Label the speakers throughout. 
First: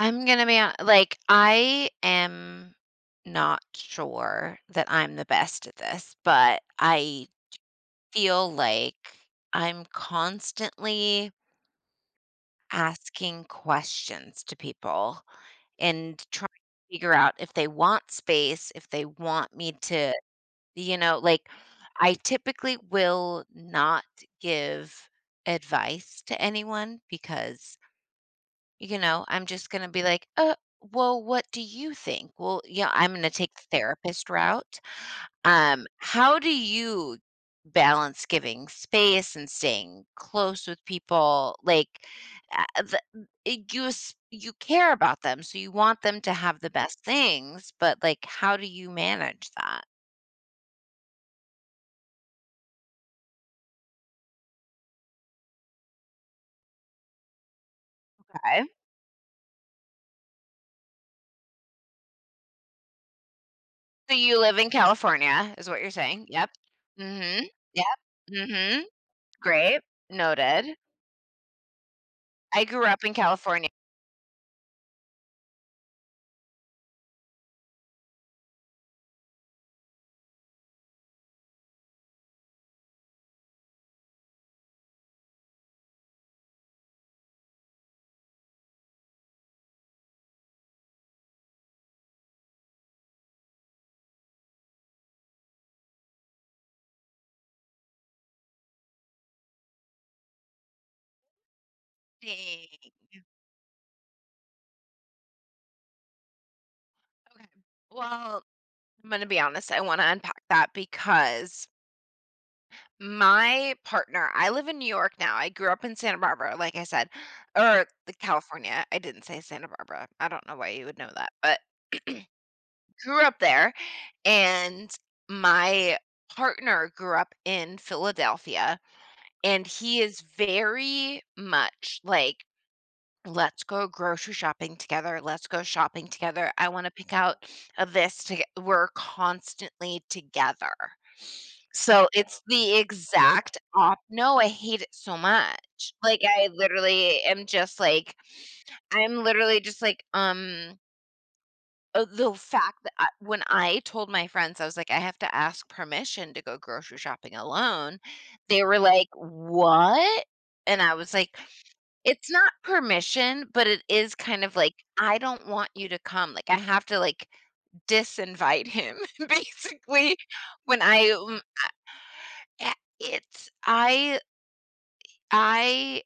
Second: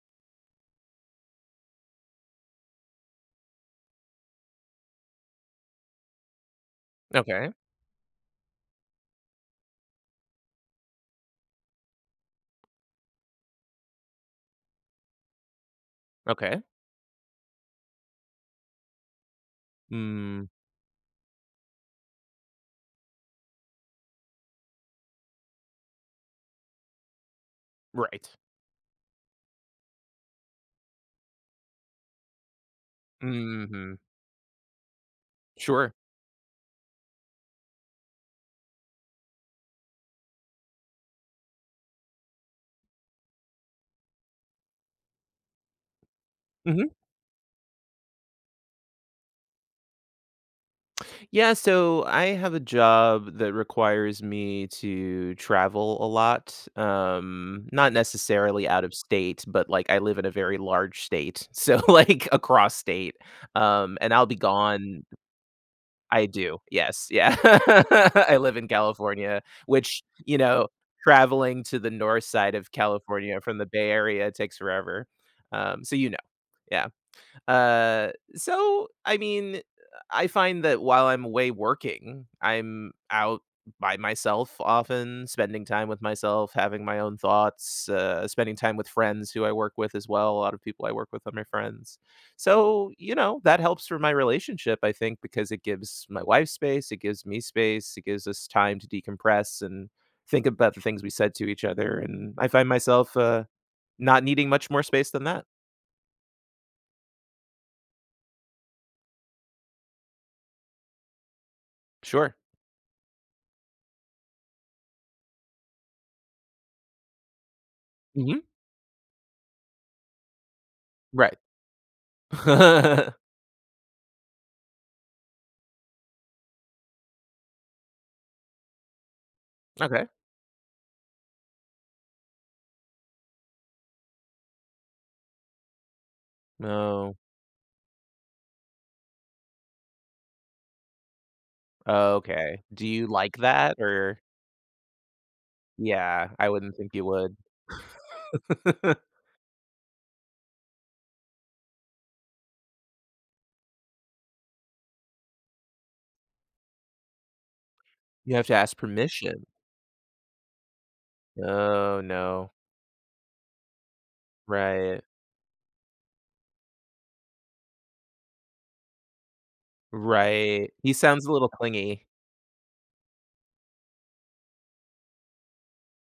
Speaker 1: I'm gonna be ho like, I am not sure that I'm the best at this, but I
Speaker 2: Okay.
Speaker 1: feel like I'm constantly asking questions to people and trying
Speaker 2: Okay.
Speaker 1: to figure out if they want space, if they want me to
Speaker 2: Mm.
Speaker 1: you know like, I typically will not give advice to anyone because
Speaker 2: Right.
Speaker 1: you know, I'm just gonna be like, "Uh, well, what do you think? Well, you know, I'm gonna take the
Speaker 2: Mhm.
Speaker 1: therapist route." Um,
Speaker 2: Sure.
Speaker 1: how do you balance giving space and staying close with people? Like uh th you s you care about them, so you want them to have the
Speaker 2: Mhm.
Speaker 1: best things. But, like, how do you manage that?
Speaker 2: Yeah, so I have a job that requires me to travel a lot, um, not
Speaker 1: 'Kay.
Speaker 2: necessarily out of state, but, like, I live in a very large state, so, like, across state. Um, and
Speaker 1: So
Speaker 2: I'll be
Speaker 1: you live in
Speaker 2: gone
Speaker 1: California, is what you're saying?
Speaker 2: I
Speaker 1: Yep.
Speaker 2: do. Yes. Yeah.
Speaker 1: Mhm. Yep.
Speaker 2: I live in
Speaker 1: Mhm.
Speaker 2: California,
Speaker 1: Great.
Speaker 2: which, you know,
Speaker 1: Noted.
Speaker 2: traveling to the north side
Speaker 1: I
Speaker 2: of
Speaker 1: grew up in
Speaker 2: California from the
Speaker 1: California.
Speaker 2: Bay Area takes forever. Um, so you know. Yeah. Uh. So, I mean, eh, I find that while I'm away working, I'm out by myself often, spending time with myself, having my own thoughts, uh, spending time with friends who I work with as well. A lotta people I work with are my friends. So, you know, that helps for my relationship, I think, because it gives my wife space, it gives me space, it gives us time to decompress and think about the things we said to each other, and I find myself,
Speaker 1: [unintelligible]
Speaker 2: uh, not needing much more space than that.
Speaker 1: Okay Well, I'm gonna be honest, I wanna unpack that because
Speaker 2: Sure.
Speaker 1: my partner I live in New York now, I grew up in Santa Barbara, like I said, or C
Speaker 2: Mhm.
Speaker 1: California, I didn't say Santa Barbara, I don't know why you would know that,
Speaker 2: Right.
Speaker 1: but grew up there, and my partner grew up in Philadelphia, and he
Speaker 2: Okay.
Speaker 1: is very much like, "Let's go grocery shopping together, let's go shopping together, I wanna pick
Speaker 2: No.
Speaker 1: out, uh, this toge" We're constantly together. So
Speaker 2: Oh,
Speaker 1: it's
Speaker 2: okay.
Speaker 1: the
Speaker 2: Do you like
Speaker 1: exact
Speaker 2: that?
Speaker 1: op
Speaker 2: Or
Speaker 1: no, I hate it so much, like,
Speaker 2: Yeah, I
Speaker 1: I
Speaker 2: wouldn't think you
Speaker 1: literally
Speaker 2: would.
Speaker 1: am just, like I'm literally just, like, um uh, the fact that I when I told my friends, I was like, "I have to ask permission to go grocery shopping alone."
Speaker 2: You have to
Speaker 1: They
Speaker 2: ask
Speaker 1: were like,
Speaker 2: permission.
Speaker 1: "What?" And I was like,
Speaker 2: Oh
Speaker 1: "It's
Speaker 2: no.
Speaker 1: not permission, but it is kind of like,
Speaker 2: Right.
Speaker 1: I don't want you to come. Like, I have to, like, disinvite him, basically."
Speaker 2: Right.
Speaker 1: When
Speaker 2: He
Speaker 1: I a
Speaker 2: sounds a
Speaker 1: lu
Speaker 2: little clingy.
Speaker 1: I i it's I I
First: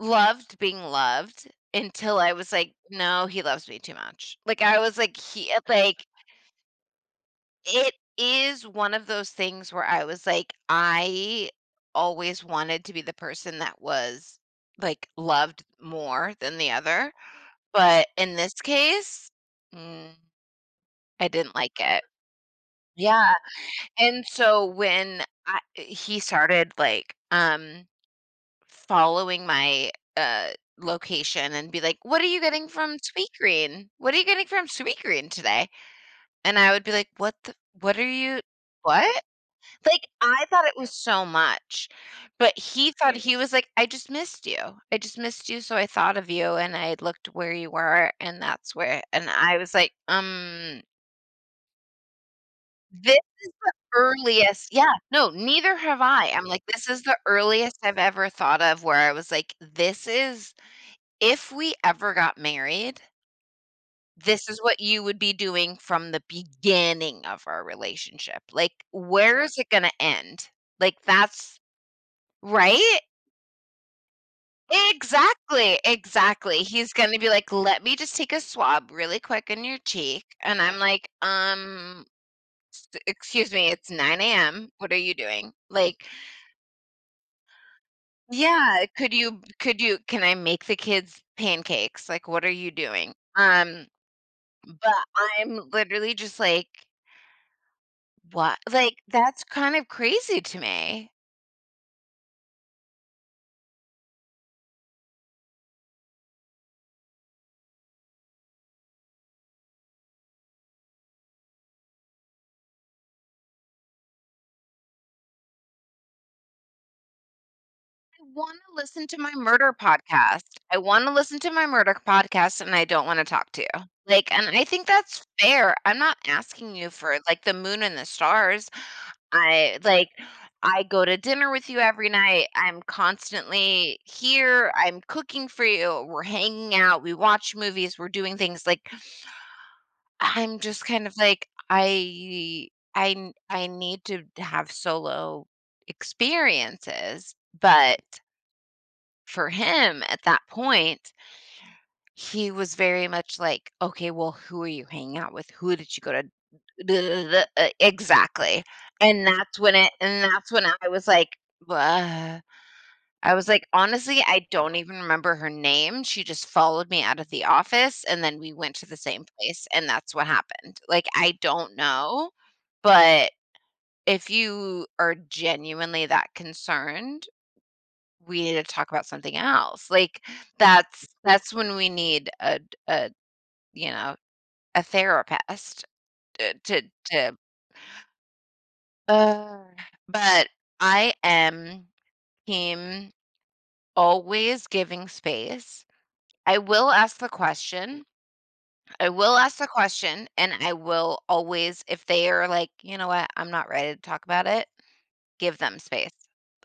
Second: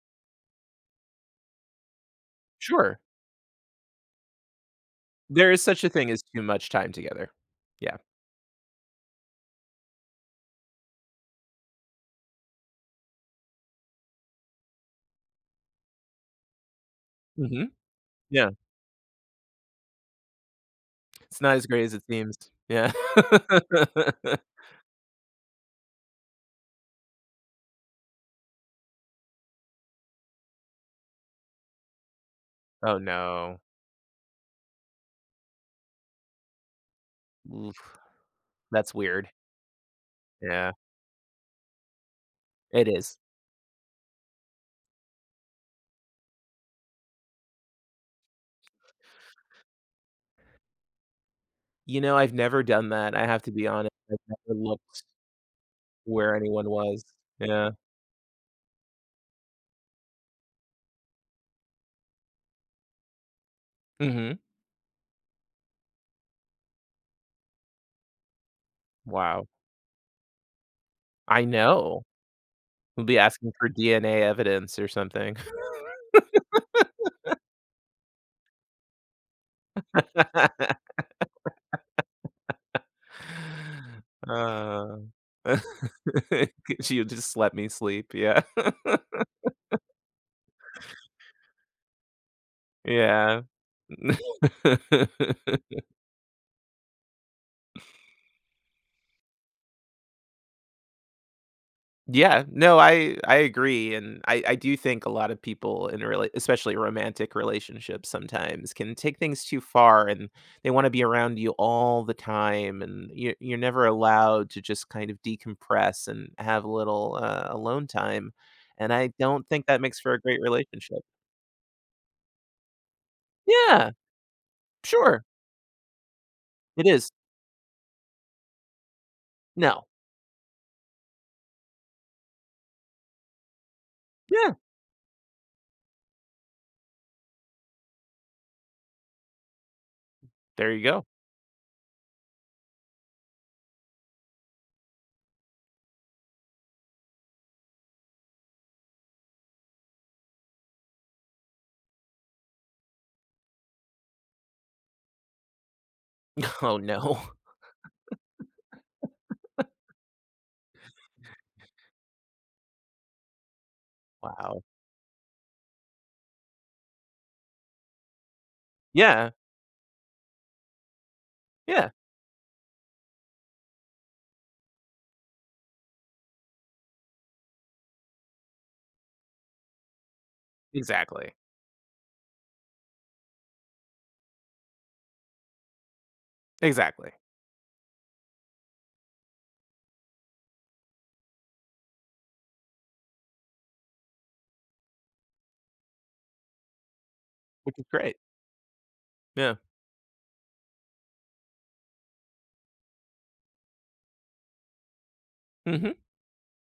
Speaker 1: loved being loved until I was like,
Speaker 2: Sure.
Speaker 1: "No, he loves me too much." Like, I was like
Speaker 2: There
Speaker 1: he, uh,
Speaker 2: is such a
Speaker 1: like
Speaker 2: thing as too much time together.
Speaker 1: it
Speaker 2: Yeah.
Speaker 1: is one of those things where I was like, I always wanted to be the person that was, like, loved more than the other.
Speaker 2: Mhm.
Speaker 1: But in this
Speaker 2: Yeah.
Speaker 1: case, mm, I
Speaker 2: It's
Speaker 1: didn't
Speaker 2: not as
Speaker 1: like
Speaker 2: great as
Speaker 1: it.
Speaker 2: it seems. Yeah.
Speaker 1: Yeah, and so when I he started, like, um, following my, uh, location and be like, "What are you getting from
Speaker 2: Oh, no.
Speaker 1: Sweetgreen? What are you getting from Sweetgreen today?" And I would be like, "What the
Speaker 2: Oof.
Speaker 1: what are you
Speaker 2: That's
Speaker 1: what?"
Speaker 2: weird.
Speaker 1: Like, I thought
Speaker 2: Yeah.
Speaker 1: it was so much, but
Speaker 2: It
Speaker 1: he thought
Speaker 2: is.
Speaker 1: he was like, "I just missed you, I just missed you, so I thought of you, and I looked where you were, and that's where" and I was like, "Um"
Speaker 2: You know, I've never done that,
Speaker 1: this
Speaker 2: I have to
Speaker 1: is
Speaker 2: be
Speaker 1: the
Speaker 2: honest. I've never
Speaker 1: earliest Yeah,
Speaker 2: looked
Speaker 1: no, neither have I,
Speaker 2: where
Speaker 1: I'm like,
Speaker 2: anyone
Speaker 1: this is
Speaker 2: was.
Speaker 1: the
Speaker 2: Yeah.
Speaker 1: earliest I've ever thought of where I was like, "This is if we ever got married"
Speaker 2: Mhm.
Speaker 1: "this is what you would be doing from the beginning of our relationship. Like, where
Speaker 2: Wow.
Speaker 1: is it gonna end?" Like,
Speaker 2: I
Speaker 1: that's
Speaker 2: know.
Speaker 1: Right?
Speaker 2: He'll be asking for DNA evidence or something.
Speaker 1: Exactly, exactly, he's gonna be like, "Let me just take a swab really quick in your cheek," and I'm like, "Um, s excuse me, it's 9:00 AM, what are
Speaker 2: Uh,
Speaker 1: you doing?" Like
Speaker 2: She'd just let me sleep, yeah.
Speaker 1: Yeah, "Could you could you can I make the kids pancakes?" Like, "What are you doing?"
Speaker 2: Yeah.
Speaker 1: Um But I'm literally just like What? Like, that's kind of crazy to me.
Speaker 2: Yeah, no, I I agree, and I I do think a lot of people in a rela especially romantic relationships sometimes can take things too far, and they wanna be around you all the time, and you you're never allowed to just kind of decompress and have a little, uh, alone
Speaker 1: I
Speaker 2: time,
Speaker 1: wanna
Speaker 2: and
Speaker 1: listen
Speaker 2: I
Speaker 1: to my
Speaker 2: don't think
Speaker 1: murder
Speaker 2: that makes for a
Speaker 1: podcast.
Speaker 2: great
Speaker 1: I
Speaker 2: relationship.
Speaker 1: wanna listen to my murder podcast, and I don't wanna talk to you.
Speaker 2: Yeah.
Speaker 1: Like, and I think
Speaker 2: Sure.
Speaker 1: that's fair, I'm not asking
Speaker 2: It
Speaker 1: you
Speaker 2: is.
Speaker 1: for, like, the Moon and the stars. I,
Speaker 2: No.
Speaker 1: like I go to dinner with you every night, I'm constantly
Speaker 2: Yeah.
Speaker 1: here, I'm cooking for you, we're hanging out, we watch movies, we're doing things, like I’m
Speaker 2: There you
Speaker 1: just
Speaker 2: go.
Speaker 1: kind of like, I I n I need to have solo experiences, but for him, at that point he was very much, like, "Okay, well, who are you hanging out with? Who did you go to"
Speaker 2: Oh, no.
Speaker 1: E exactly. And that's when it and that's when I was, like, "Bleh." I was, like, "Honestly, I
Speaker 2: Wow.
Speaker 1: don't even remember her name, she just followed me out of the office, and then we went to the same
Speaker 2: Yeah.
Speaker 1: place, and that's what happened, like, I don't
Speaker 2: Yeah.
Speaker 1: know. But, uh, if you are genuinely that concerned, we need to talk about something else." Like, that's
Speaker 2: Exactly.
Speaker 1: that's when we need a d a, you know, a therapist to to
Speaker 2: Exactly.
Speaker 1: to Ugh. But I am team always giving space. I will ask the
Speaker 2: Which is
Speaker 1: question.
Speaker 2: great.
Speaker 1: I will
Speaker 2: Yeah.
Speaker 1: ask the question, and I will always if they are like, "You know what? I'm not ready to talk about it." Give them
Speaker 2: Mhm.
Speaker 1: space.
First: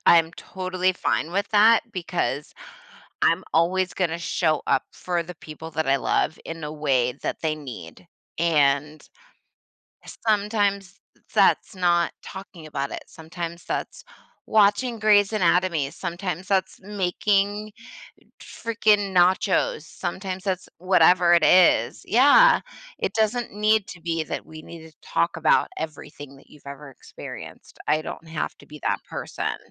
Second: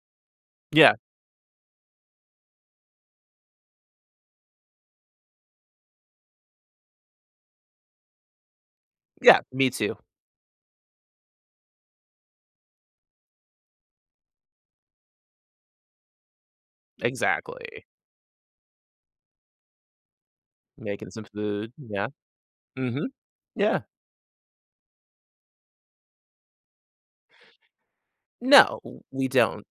Speaker 1: I'm totally
Speaker 2: Yeah.
Speaker 1: fine with that because I'm always gonna show up for the people that I love in a way that they need. And
Speaker 2: Yeah, me too.
Speaker 1: sometimes that's not talking about it. Sometimes that's watching Grey's Anatomy, sometimes that's making
Speaker 2: Exactly.
Speaker 1: freaking nachos, sometimes that's
Speaker 2: Making some
Speaker 1: whatever it
Speaker 2: food.
Speaker 1: is.
Speaker 2: Yeah.
Speaker 1: Yeah.
Speaker 2: Mhm.
Speaker 1: It doesn't
Speaker 2: Yeah.
Speaker 1: need to be that we need to talk about everything that you've ever experienced. I don't have to
Speaker 2: No.
Speaker 1: be
Speaker 2: W
Speaker 1: that
Speaker 2: we
Speaker 1: person.
Speaker 2: don't.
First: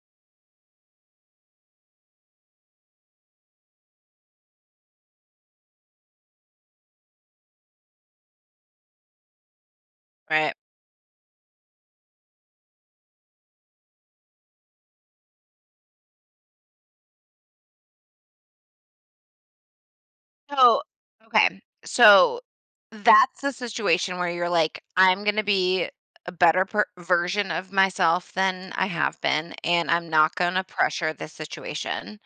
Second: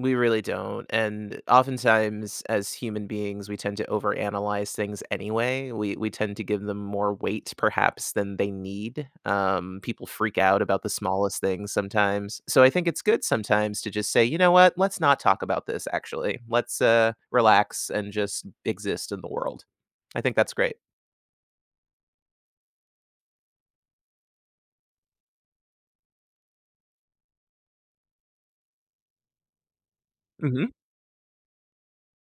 Speaker 2: We really don't, and oftentimes, as human beings, we tend to overanalyze things anyway. We we tend to give them more weight perhaps than they need, um, people freak
Speaker 1: Right.
Speaker 2: out about the smallest things sometimes. So, I think it's good sometimes to just say, "You know what? Let's not talk about this, actually. Let's, uh, relax and just exist in the world." I think that's great.
Speaker 1: Oh, okay. So, that's the situation where you're, like, "I'm gonna be a a better per version of myself than I have been, and I'm not gonna
Speaker 2: Mhm.
Speaker 1: pressure this situation."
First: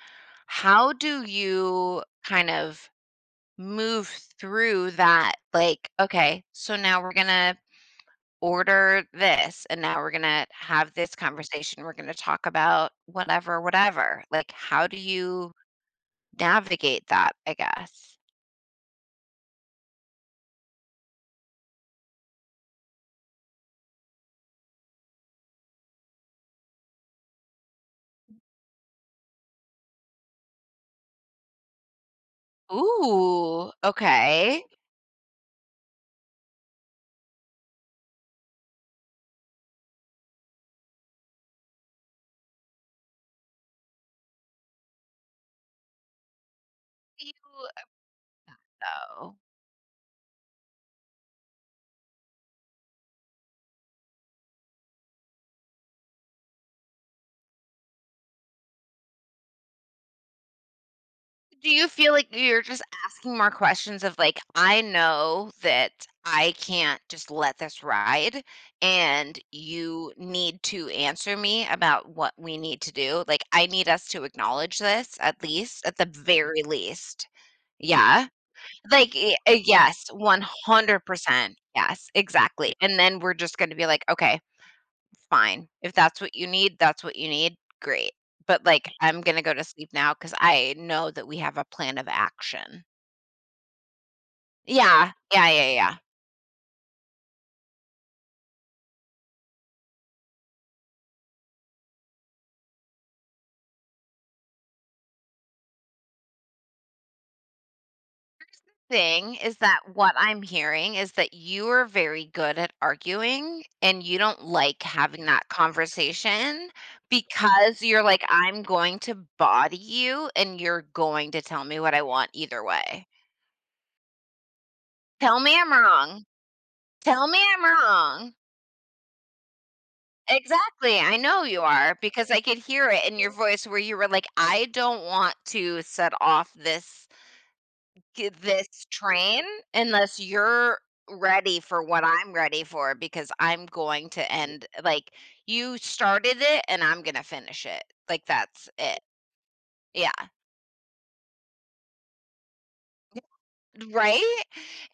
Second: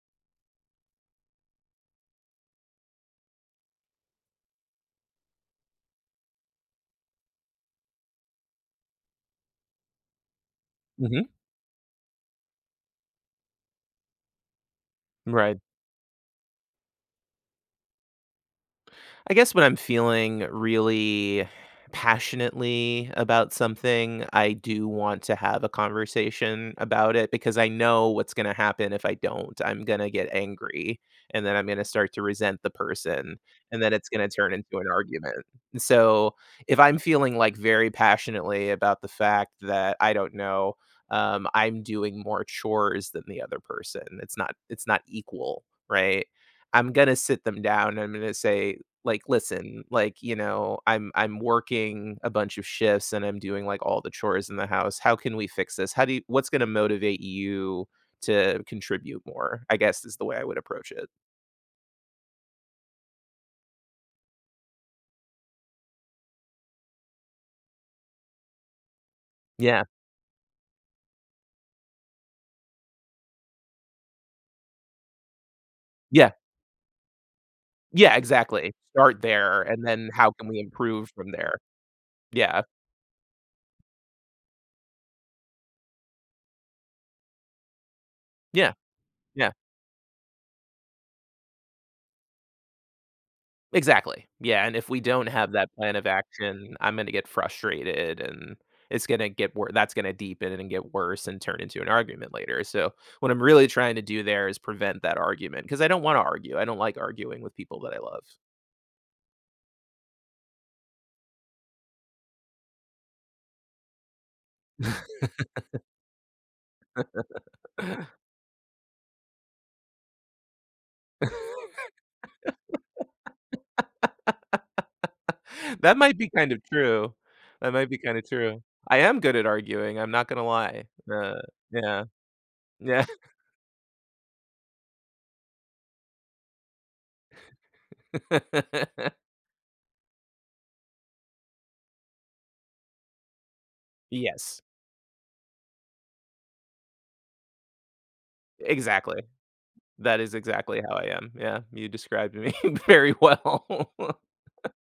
Speaker 1: How do you kind of move through that? Like, "Okay. So, now we're gonna order this, and now we're gonna have this
Speaker 2: Mhm.
Speaker 1: conversation, we're gonna talk about whatever, whatever." Like, how do you
Speaker 2: Right.
Speaker 1: navigate that, I guess?
Speaker 2: I guess when I'm feeling really passionately about something, I do want to have a conversation about it because I know what's gonna happen if I don't. I'm gonna get angry, and then I'm gonna start to resent the person,
Speaker 1: Ooh,
Speaker 2: and then it's gonna turn
Speaker 1: okay.
Speaker 2: into an argument, so, if I'm feeling, like, very passionately about the fact that, I don't know, um, I'm doing more chores than the other person, it's not it's not equal, right? I'm gonna sit them down, and I'm gonna say, like,
Speaker 1: [unintelligible]
Speaker 2: "Listen, like, you know, I'm I'm working a bunch of shifts, and I'm doing, like, all the chores in the house. How can we fix this? How do you what's gonna motivate you to contribute more?" I guess is the way I would approach it.
Speaker 1: Do you feel like y you're just asking more questions of, like, "I know that I can't just let this ride, and
Speaker 2: Yeah.
Speaker 1: you need to answer me about what we need to do, like, I need us to acknowledge this at least at the
Speaker 2: Yeah.
Speaker 1: very least."
Speaker 2: Yeah,
Speaker 1: Yeah.
Speaker 2: exactly.
Speaker 1: Like,
Speaker 2: Start
Speaker 1: eh, a
Speaker 2: there, and
Speaker 1: yes,
Speaker 2: then how
Speaker 1: one
Speaker 2: can we
Speaker 1: hundred
Speaker 2: improve from
Speaker 1: percent.
Speaker 2: there.
Speaker 1: Yes,
Speaker 2: Yeah.
Speaker 1: exactly, and then we're just gonna be like, "Okay. Fine. If that's what you need, that's what you need. Great, but,
Speaker 2: Yeah,
Speaker 1: like, I'm gonna go
Speaker 2: yeah.
Speaker 1: to sleep now 'cause I know that we have a plan of action."
Speaker 2: Exactly. Yeah, and if we
Speaker 1: Yeah.
Speaker 2: don't
Speaker 1: Yeah,
Speaker 2: have
Speaker 1: yeah,
Speaker 2: that
Speaker 1: yeah.
Speaker 2: plan of action, I'm gonna get frustrated, and it's gonna get wo that's gonna deepen, and get worse and turn into an argument later; so, what I'm really trying to do there is prevent that argument 'cause I don't wanna argue, I don't like arguing with people that I love.
Speaker 1: Here's the thing, is that what I'm hearing is that you are very good at arguing, and you don't like having that conversation, because you're like, "I'm going to body you, and you're going to tell me what I want, either way." Tell me I'm
Speaker 2: That might
Speaker 1: wrong.
Speaker 2: be kind of true,
Speaker 1: Tell me I'm
Speaker 2: that might be kinda
Speaker 1: wrong.
Speaker 2: true; I am good at arguing, I'm not gonna lie,
Speaker 1: Exactly, I
Speaker 2: eh
Speaker 1: know you are,
Speaker 2: yeah.
Speaker 1: because I could hear it
Speaker 2: Yeah.
Speaker 1: in your voice where you were like, "I don't want to set off this" "get this train, unless you're ready for what I'm ready for because I'm going to
Speaker 2: Yes.
Speaker 1: end ,like, you started it, and I'm gonna finish it." Like, that's it.
Speaker 2: Exactly.
Speaker 1: Yeah.
Speaker 2: That is exactly how I am, yeah, you described me very well.
Speaker 1: Right?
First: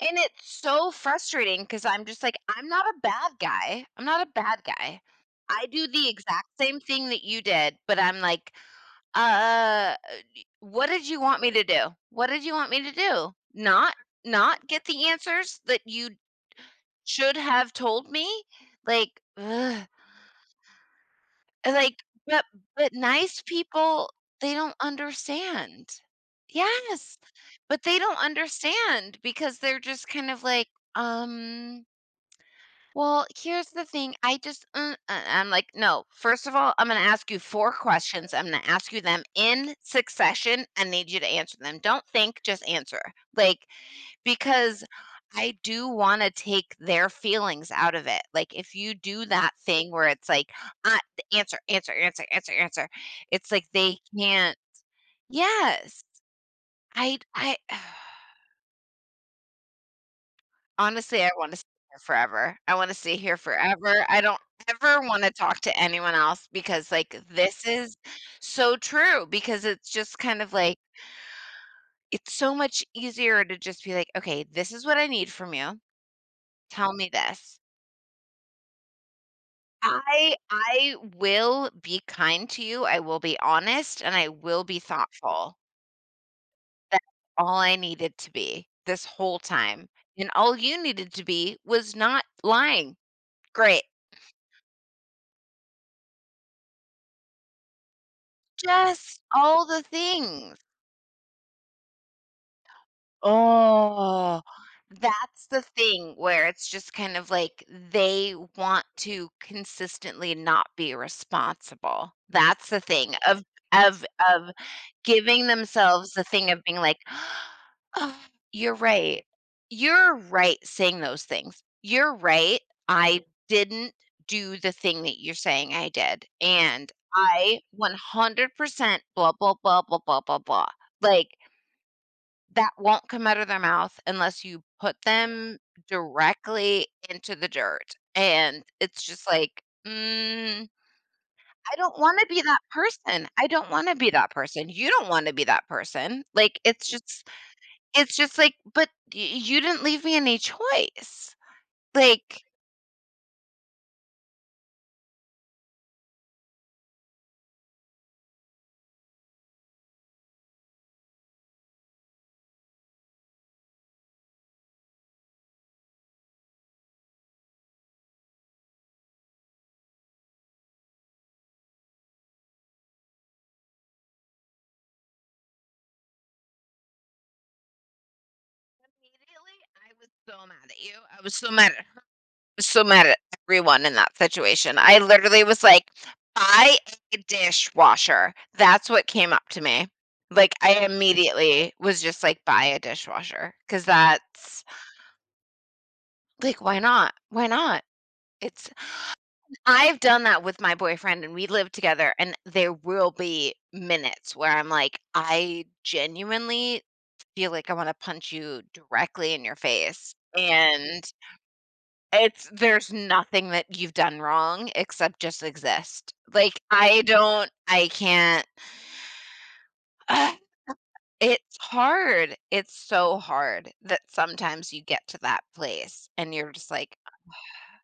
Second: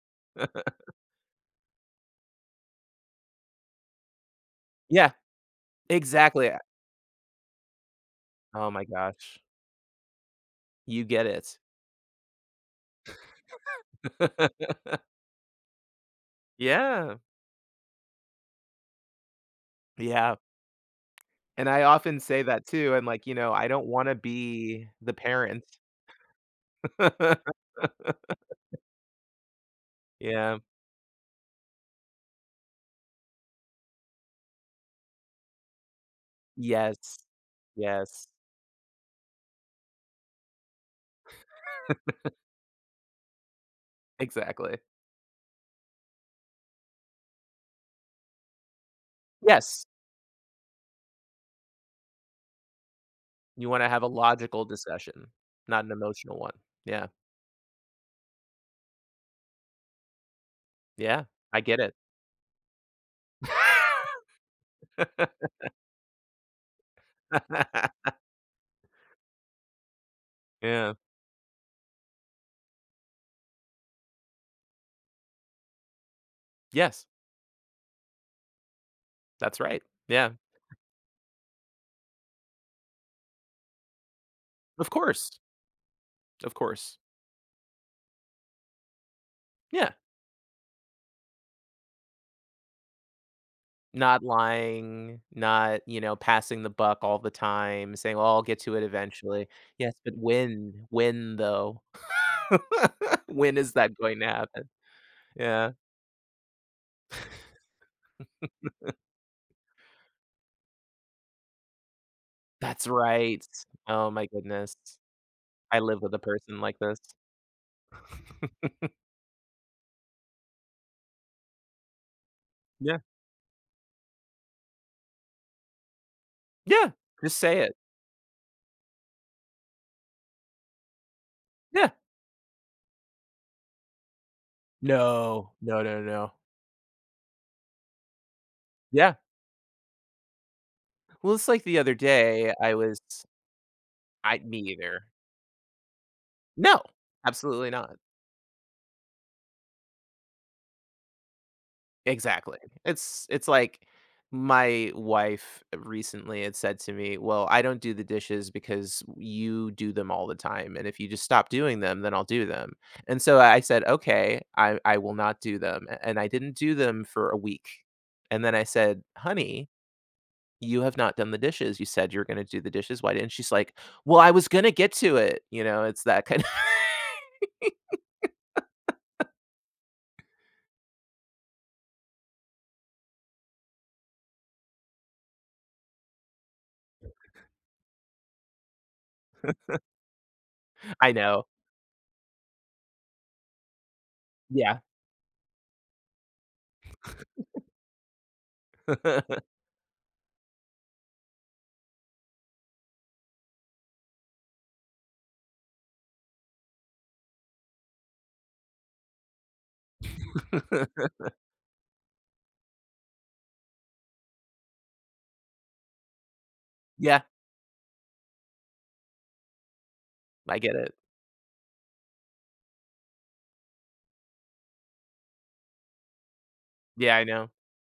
Speaker 1: And it's so frustrating 'cause I'm just like, "I'm not a bad guy I'm not a bad guy.
Speaker 2: Yeah.
Speaker 1: I do the exact
Speaker 2: Exactly, I
Speaker 1: same thing that you did," but I'm like,
Speaker 2: Oh, my
Speaker 1: "Uh
Speaker 2: gosh.
Speaker 1: uh, d what
Speaker 2: You
Speaker 1: did you
Speaker 2: get
Speaker 1: want me
Speaker 2: it.
Speaker 1: to do? What did you want me to do? Not not get the answers that you'd
Speaker 2: Yeah.
Speaker 1: should have told me?" Like, ugh!
Speaker 2: Yeah. And I
Speaker 1: Like,
Speaker 2: often say
Speaker 1: but
Speaker 2: that,
Speaker 1: but
Speaker 2: too, I'm like, "You
Speaker 1: nice
Speaker 2: know, I don't
Speaker 1: people,
Speaker 2: wanna
Speaker 1: they don't
Speaker 2: be the parent."
Speaker 1: understand. Yes. But they don't understand because they're just kind of,
Speaker 2: Yeah.
Speaker 1: like, um Well, here's the thing, I just, mm uh, I'm like, 'No, first of all, I'm gonna
Speaker 2: Yes.
Speaker 1: ask you 4
Speaker 2: Yes.
Speaker 1: questions, I'm gonna ask you them in succession and need you to answer them, don't think, just answer," like,
Speaker 2: Exactly.
Speaker 1: because, I do wanna take their feelings out of it, like, if you do that
Speaker 2: Yes.
Speaker 1: thing where it's like, at "Answer, answer, answer, answer, answer." It's, like,
Speaker 2: You wanna
Speaker 1: they
Speaker 2: have a
Speaker 1: can't
Speaker 2: logical discussion, not an
Speaker 1: Yes!
Speaker 2: emotional one, yeah.
Speaker 1: I I Ugh.
Speaker 2: Yeah,
Speaker 1: Honestly, I wanna
Speaker 2: I
Speaker 1: stay
Speaker 2: get it.
Speaker 1: here forever, I wanna stay here forever, I don't ever wanna talk to anyone else because, like, this is so true because it's just kind of like,
Speaker 2: Yeah.
Speaker 1: it's so much easier to just be like, "Okay, this is what I need from you, tell
Speaker 2: Yes.
Speaker 1: me this."
Speaker 2: That's right. Yeah.
Speaker 1: I I will be kind to you. I will be honest, and I will be
Speaker 2: Of course.
Speaker 1: thoughtful.
Speaker 2: Of course.
Speaker 1: That's all I needed to be this whole time,
Speaker 2: Yeah.
Speaker 1: and all you needed to be was not lying. Great.
Speaker 2: Not lying, not, you know, passing the buck all the time, saying, "Oh, I'll get to it
Speaker 1: Just
Speaker 2: eventually."
Speaker 1: all the
Speaker 2: Yes, but
Speaker 1: things.
Speaker 2: when? When, though? When is that going to
Speaker 1: Oh,
Speaker 2: happen?
Speaker 1: that's the
Speaker 2: Yeah.
Speaker 1: thing where it's just kind of, like, they want to consistently not be responsible. That's the
Speaker 2: That's
Speaker 1: thing of
Speaker 2: right.
Speaker 1: of
Speaker 2: Oh my
Speaker 1: of
Speaker 2: goodness.
Speaker 1: giving
Speaker 2: I live
Speaker 1: themselves
Speaker 2: with a
Speaker 1: the thing
Speaker 2: person
Speaker 1: of
Speaker 2: like
Speaker 1: being like,
Speaker 2: this.
Speaker 1: "Oh, you're right. You're right saying those things. You're right,
Speaker 2: Yeah.
Speaker 1: I didn't do the thing that you're saying I did, and
Speaker 2: Yeah. Just
Speaker 1: I,
Speaker 2: say it.
Speaker 1: 100% blah blah blah blah blah blah blah." Like
Speaker 2: Yeah.
Speaker 1: That won't come out of their mouth unless you put
Speaker 2: No.
Speaker 1: them
Speaker 2: No, no, no.
Speaker 1: directly into the dirt. And it's
Speaker 2: Yeah.
Speaker 1: just like, mm,
Speaker 2: Well, it's like
Speaker 1: I
Speaker 2: the other
Speaker 1: don't wanna be
Speaker 2: day,
Speaker 1: that
Speaker 2: I was
Speaker 1: person. I don't wanna be that
Speaker 2: I me
Speaker 1: person, you
Speaker 2: either.
Speaker 1: don't wanna be that person, like,
Speaker 2: No.
Speaker 1: it's just
Speaker 2: Absolutely not.
Speaker 1: it's just like, but y you didn't leave me any choice, like
Speaker 2: Exactly. It's it's like my wife recently had said to me, "Well, I don't do the dishes because you do them all the time, and if you just stop doing them, then I'll do them." And so, I said, "Okay. I I will not do them." A And I didn't do them for a week; and then I said, "Honey, you have not done the dishes, you said you were gonna do the dishes. Why didn't" She's like, "Well, I was gonna get to it." You know? It's that kind of
Speaker 1: Immediately, I was so mad at you. I was so mad at her, so mad at everyone in that situation, I literally was like, "Buy a dishwasher," that's what came up to me, like, I
Speaker 2: I know.
Speaker 1: immediately was just like, "Buy a dishwasher." 'Cause that's
Speaker 2: Yeah.
Speaker 1: Like, why not? Why not? It's I've done that with my boyfriend, and we live together, and there will be minutes where I'm like, "I genuinely feel like I wanna punch you directly in your face." And It's there's nothing that you've done wrong except just exist, like, I
Speaker 2: Yeah.
Speaker 1: don't I can't
Speaker 2: I get it.
Speaker 1: it's hard. It's so hard that sometimes you get to that place, and you're just like
Speaker 2: Yeah, I know.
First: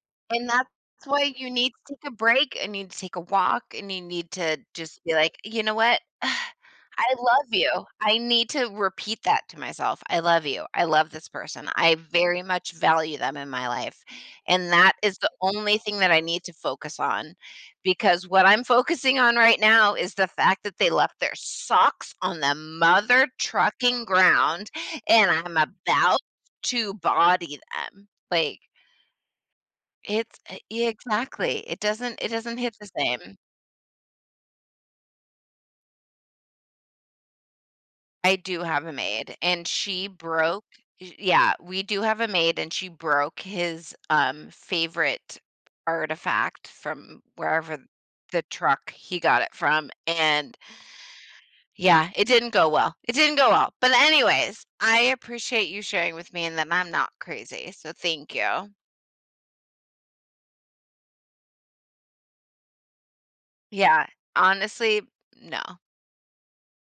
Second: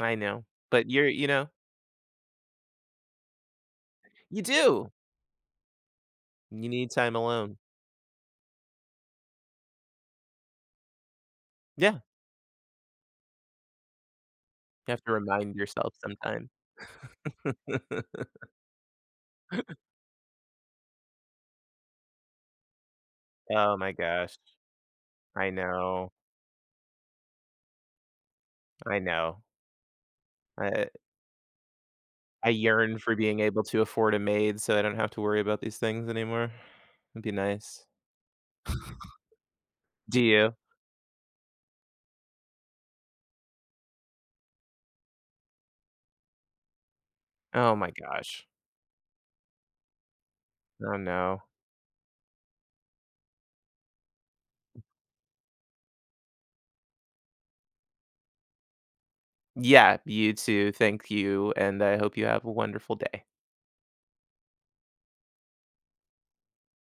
Speaker 2: I know.
Speaker 1: And that's
Speaker 2: But you're you
Speaker 1: why
Speaker 2: know?
Speaker 1: you need to take a break and need to take a walk and you need
Speaker 2: You
Speaker 1: to
Speaker 2: do.
Speaker 1: just be like, "You know what?
Speaker 2: You need
Speaker 1: I
Speaker 2: time
Speaker 1: love
Speaker 2: alone.
Speaker 1: you." I need to repeat that to myself. "I love you. I love this person. I
Speaker 2: Yeah.
Speaker 1: very much value them in my life, and
Speaker 2: You
Speaker 1: that
Speaker 2: have to
Speaker 1: is the
Speaker 2: remind
Speaker 1: only
Speaker 2: yourself
Speaker 1: thing that I need
Speaker 2: sometime.
Speaker 1: to focus on. Because what I'm focusing on right now is the fact that they left their socks on the mother
Speaker 2: Oh my
Speaker 1: trucking
Speaker 2: gosh.
Speaker 1: ground, and
Speaker 2: I
Speaker 1: I'm
Speaker 2: know.
Speaker 1: about to body them." Like
Speaker 2: I know.
Speaker 1: It's
Speaker 2: I
Speaker 1: e
Speaker 2: it
Speaker 1: exactly. It doesn't it
Speaker 2: I
Speaker 1: doesn't hit the
Speaker 2: yearn for
Speaker 1: same.
Speaker 2: being able to afford a maid so I don't have to worry about these things anymore. It'd be nice.
Speaker 1: I do have a maid, and she
Speaker 2: Do you?
Speaker 1: broke eh Yeah, we do have a maid, and she broke his, um, favorite artifact from
Speaker 2: Oh
Speaker 1: wherever
Speaker 2: my
Speaker 1: the
Speaker 2: gosh.
Speaker 1: truck he got it from, and
Speaker 2: Oh, no.
Speaker 1: Yeah, it didn't go well. It didn't go well. But, anyways, I appreciate you sharing with me and that I'm not crazy, so thank you.
Speaker 2: Yeah, you too. Thank you, and I hope you have a wonderful day.
Speaker 1: Yeah. Honestly, no.